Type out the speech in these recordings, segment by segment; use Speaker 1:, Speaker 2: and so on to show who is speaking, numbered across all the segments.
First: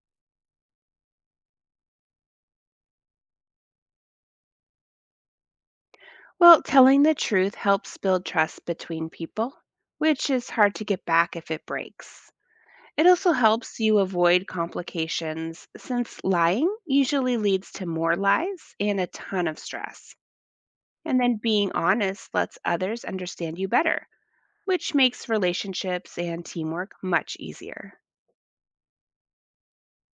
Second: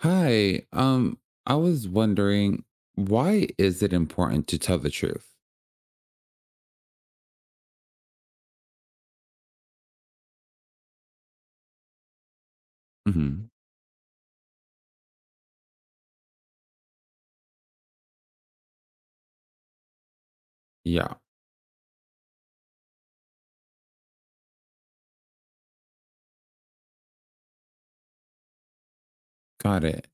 Speaker 1: Hi. I was wondering, why is it important to tell the truth?
Speaker 2: Well, telling the truth helps build trust between people, which is hard to get back if it breaks. It also
Speaker 1: Hmm.
Speaker 2: helps you avoid complications since lying usually leads to more lies and a ton of stress.
Speaker 1: Yeah,
Speaker 2: And then being honest lets others understand you better, which makes relationships and teamwork much easier.
Speaker 1: got it.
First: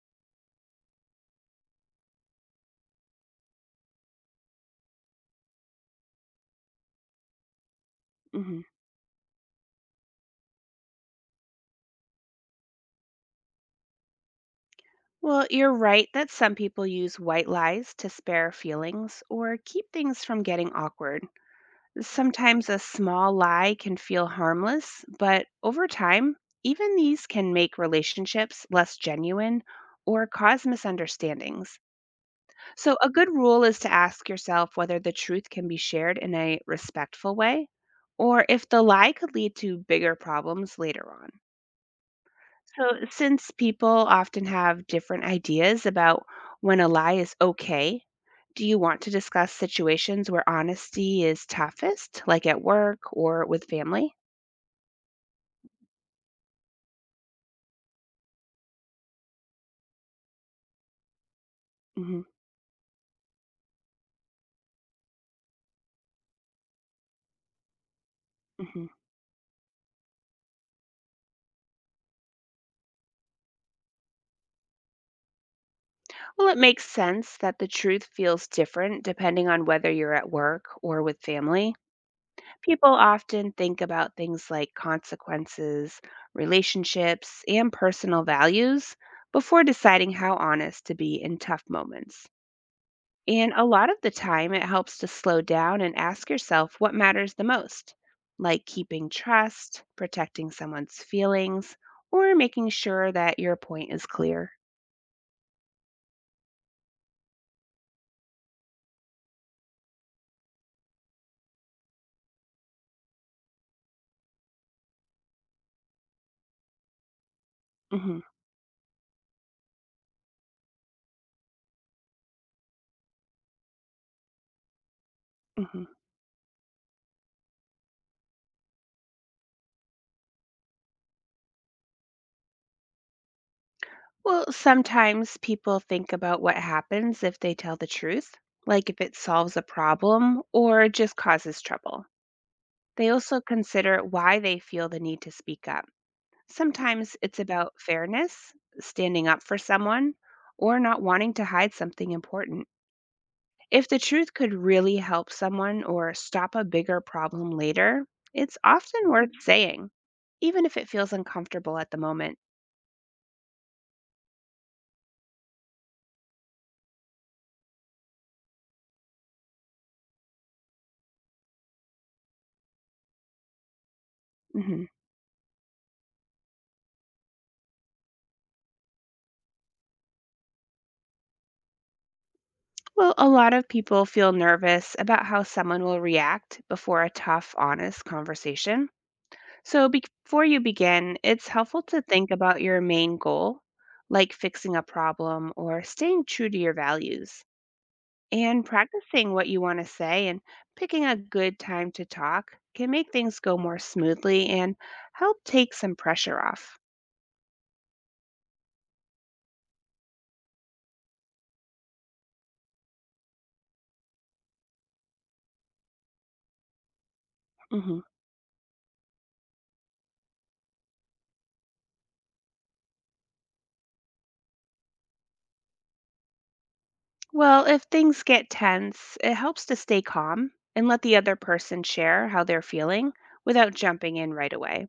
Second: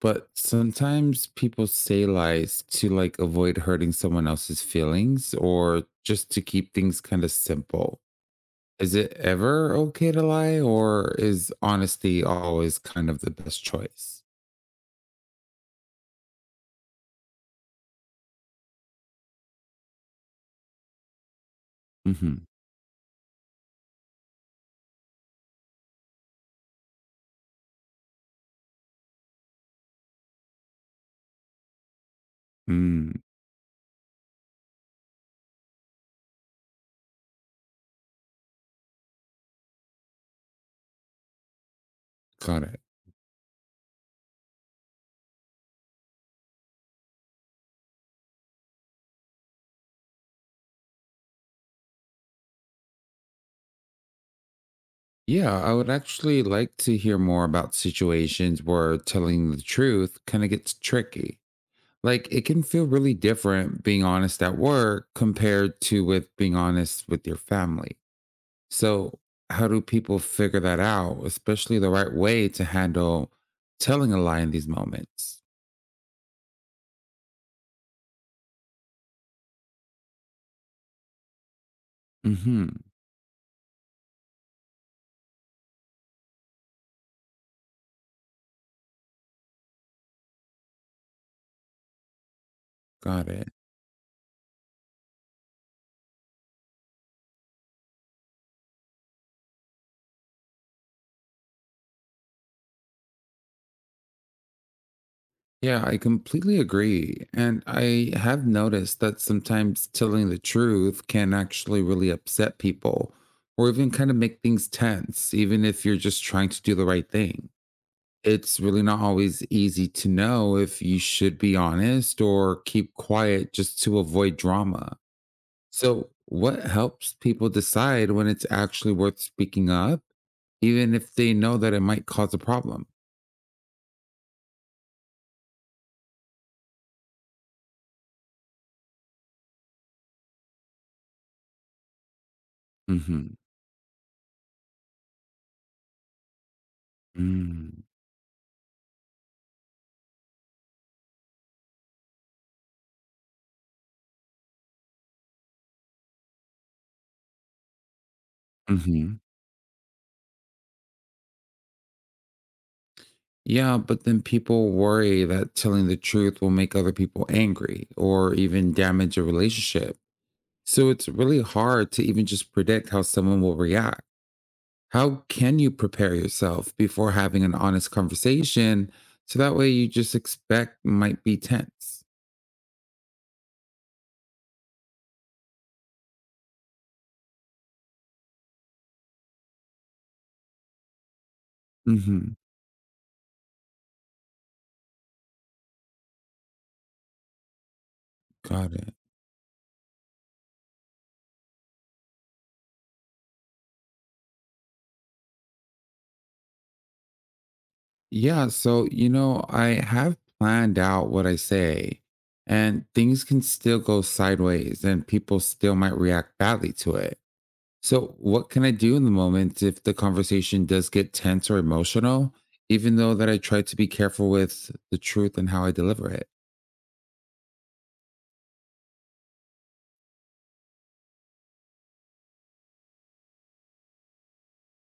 Speaker 1: But sometimes people say lies to like avoid hurting someone else's feelings or just to keep things kind of simple.
Speaker 2: Mhm.
Speaker 1: Is it ever okay to lie or is honesty always kind of the best choice?
Speaker 2: Well, you're right that some people use white lies to spare feelings or keep things from getting awkward.
Speaker 1: Hmm.
Speaker 2: Sometimes a small lie can feel harmless, but over time, even these can make relationships less genuine or cause misunderstandings. So, a
Speaker 1: Mm.
Speaker 2: good rule is to ask yourself whether the truth can be shared in a respectful way or if the lie could lead to bigger problems later on.
Speaker 1: Got it.
Speaker 2: So, since people often have different ideas about when a lie is okay, do you want to discuss situations where honesty is toughest, like at work or with family?
Speaker 1: Yeah, I would actually like to hear more about situations where telling the truth kind of gets tricky.
Speaker 2: hmm
Speaker 1: Like it can feel really different being honest at work compared to with being honest with your family.
Speaker 2: hmm
Speaker 1: So, how do people figure that out, especially the right way to handle telling a lie in these moments?
Speaker 2: Well, it makes sense that the truth feels different depending on whether you're at work or with family.
Speaker 1: Mhm.
Speaker 2: People often think about things like consequences, relationships, and personal values before deciding how honest to be in tough moments.
Speaker 1: Got it.
Speaker 2: And a lot of the time, it helps to slow down and ask yourself what matters the most, like keeping trust, protecting someone's feelings, or making sure that your point is clear.
Speaker 1: Yeah, I completely agree. And I have noticed that sometimes telling the truth can actually really upset people or even kind of make things tense, even if you're just trying to do the right thing.
Speaker 2: hmm
Speaker 1: It's really not always easy to know if you should be honest or keep quiet just to avoid drama.
Speaker 2: hmm
Speaker 1: So, what helps people decide when it's actually worth speaking up, even if they know that it might cause a problem?
Speaker 2: Well, sometimes people think about what happens if they tell the truth, like if it solves a problem or just causes trouble. They
Speaker 1: Hmm.
Speaker 2: also consider why they feel the need to speak up. Sometimes it's about fairness, standing up for someone, or not wanting to hide something important. If the truth could really help someone or stop a bigger problem later, it's often
Speaker 1: Mm-hmm.
Speaker 2: worth saying, even if it feels uncomfortable at the moment.
Speaker 1: Yeah, but then people worry that telling the truth will make other people angry or even damage a relationship. So, it's really hard to even just predict how someone will react.
Speaker 2: Mhm.
Speaker 1: How can you prepare yourself before having an honest conversation so that way you just expect might be tense?
Speaker 2: Well, a lot of people feel nervous about how someone will react before a tough, honest conversation. So, before you begin, it's helpful to think
Speaker 1: Hmm.
Speaker 2: about your main goal, like fixing a problem or staying true to your values. And
Speaker 1: Got it.
Speaker 2: practicing what you want to say and picking a good time to talk can make things go more smoothly and help take some pressure off.
Speaker 1: Yeah. So, I have planned out what I say, and things can still go sideways and people still might react badly to it.
Speaker 2: Mhm.
Speaker 1: So, what can I do in the moment if the conversation does get tense or emotional, even though that I try to be careful with the truth and how I deliver it?
Speaker 2: Well, if things get tense, it helps to stay calm and let the other person share how they're feeling without jumping in right away.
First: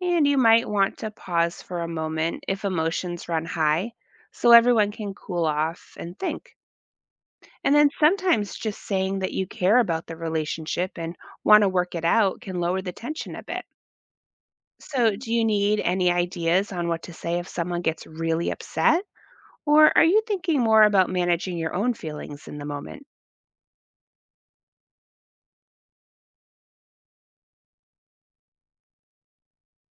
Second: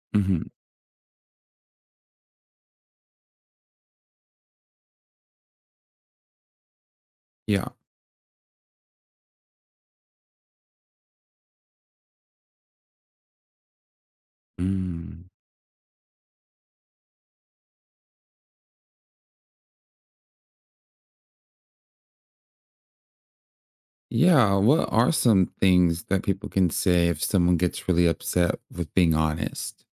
Speaker 2: And you
Speaker 1: Hmm.
Speaker 2: might want to pause for a moment if emotions run high so everyone can cool off and think.
Speaker 1: Yeah.
Speaker 2: And then sometimes just saying that you care about the relationship and want to work it out can lower the tension a bit. So, do you need any ideas on what to say if someone gets really upset? Or are you thinking more about managing your own feelings in the moment?
Speaker 1: Yeah, what are some things that people can say if someone gets really upset with being honest?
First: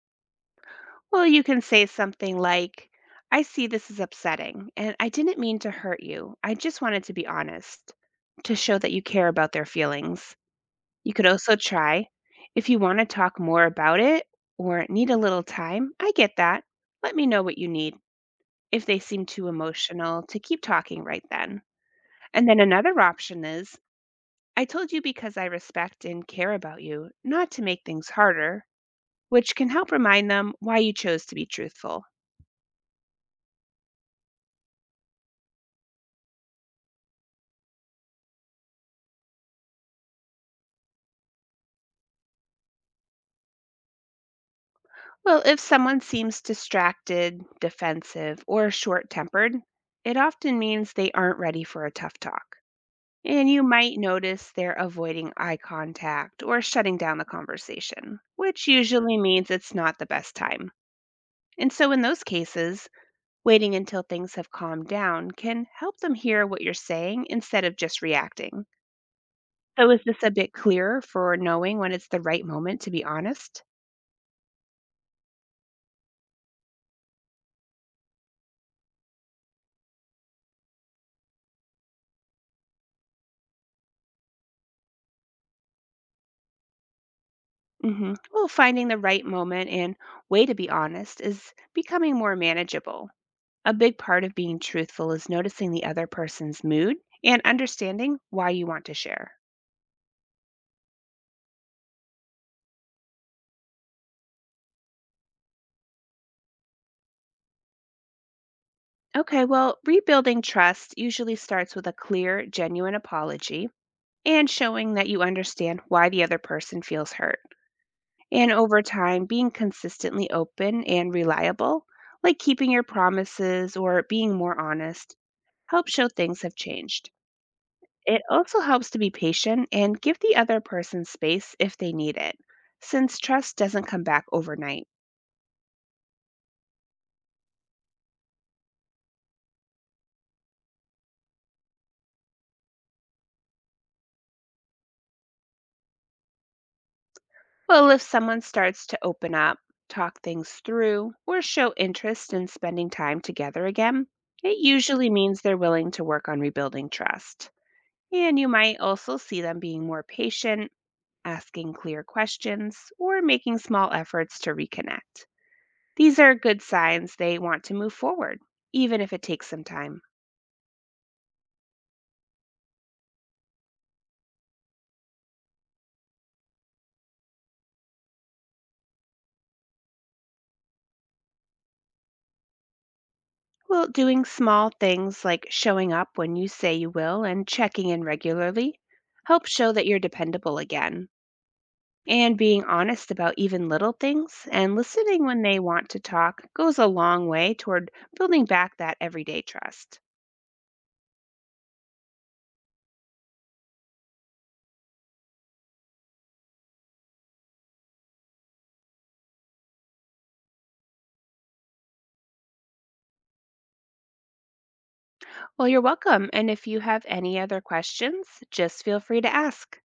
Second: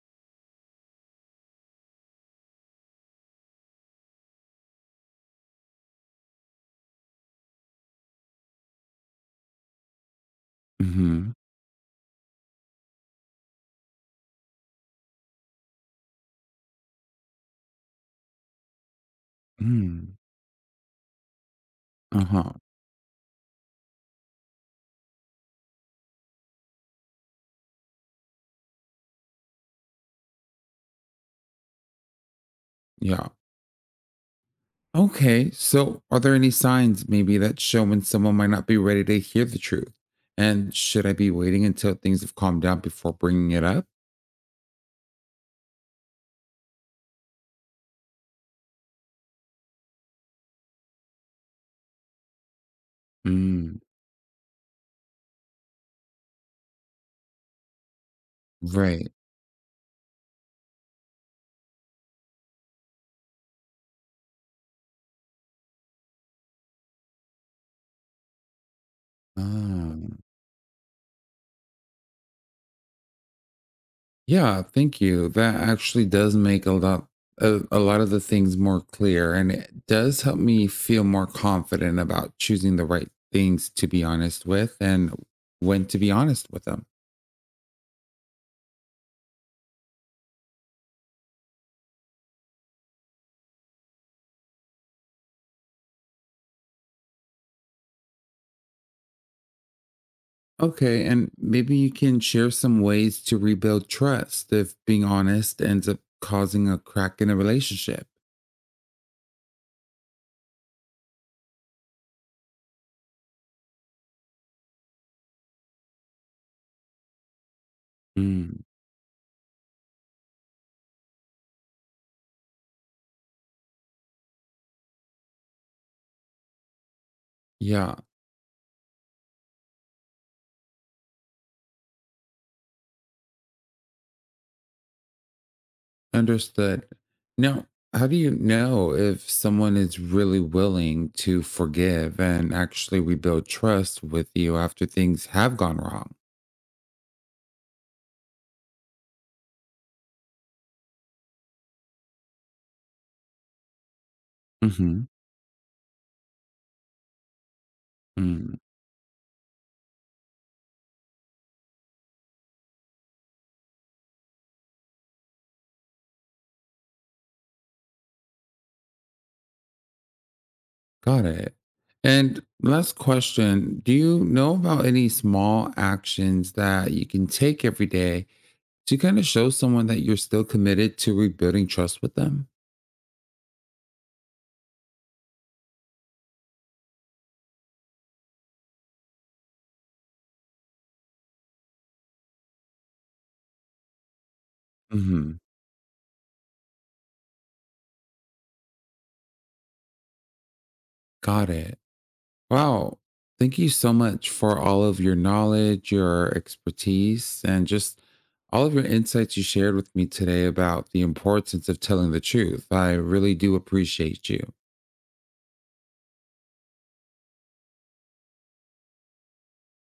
Speaker 2: Well, you can say something like, "I see this is upsetting, and I didn't mean to hurt you. I just wanted to be honest," to show that you care about their feelings. You could
Speaker 1: Mm-hmm.
Speaker 2: also try, "If you want to talk more about it or need a little time, I get that. Let me know what you need," if they seem too
Speaker 1: Mm.
Speaker 2: emotional to keep talking right then. And
Speaker 1: Uh-huh.
Speaker 2: then another option is, "I told you because I respect and care about you, not to make things harder," which can help remind them why you chose to be truthful.
Speaker 1: Yeah. Okay. So are there any signs maybe that show when someone might not be ready to hear the truth? And should I be waiting until things have calmed down before bringing it up?
Speaker 2: Well, if someone seems distracted, defensive, or short tempered, it often means they aren't ready for a tough talk. And you
Speaker 1: Mm.
Speaker 2: might notice they're avoiding eye contact or shutting down the conversation, which
Speaker 1: Right.
Speaker 2: usually means it's not the best time. And so, in those cases, waiting until things have calmed down can help them hear what you're saying instead of just reacting. So, is
Speaker 1: Ah.
Speaker 2: this a bit clearer for knowing when it's the right moment to be honest?
Speaker 1: Yeah, thank you. That actually does make a lot of the things more clear and it does help me feel more confident about choosing the right things to be honest with and when to be honest with them.
Speaker 2: Well, finding the right moment and way to be honest is becoming more manageable. A big part of being truthful is noticing the other person's mood and understanding why you want to share.
Speaker 1: Okay, and maybe you can share some ways to rebuild trust if being honest ends up causing a crack in a relationship.
Speaker 2: Okay, well, rebuilding trust usually starts with a clear, genuine apology and showing that you understand why the other person feels hurt. And
Speaker 1: Mm.
Speaker 2: over time, being consistently open and reliable, like keeping your promises or being more honest, helps show things have changed.
Speaker 1: Yeah.
Speaker 2: It also helps to be patient and give the other person space if they need it, since trust doesn't come back overnight.
Speaker 1: Understood. Now, how do you know if someone is really willing to forgive and actually rebuild trust with you after things have gone wrong?
Speaker 2: Well, if someone starts to open up, talk things through, or show interest in spending time together again, it
Speaker 1: Hmm.
Speaker 2: usually means they're willing to work on rebuilding trust. And you
Speaker 1: Mm.
Speaker 2: might also see them being more patient, asking clear questions, or making small efforts to reconnect. These are good signs they want to move forward, even if it takes some time.
Speaker 1: Got it. And last question, do you know about any small actions that you can take every day to kind of show someone that you're still committed to rebuilding trust with them?
Speaker 2: Well, doing small things like showing up when you say you will and checking in regularly helps show that you're dependable again. And being honest about even little things and listening
Speaker 1: Hmm.
Speaker 2: when they want to talk goes a long way toward building back that everyday trust.
Speaker 1: Got it. Wow. Thank you so much for all of your knowledge, your expertise, and just all of your insights you shared with me today about the importance of telling the truth. I really do appreciate you.
Speaker 2: Well, you're welcome. And if you have any other questions, just feel free to ask.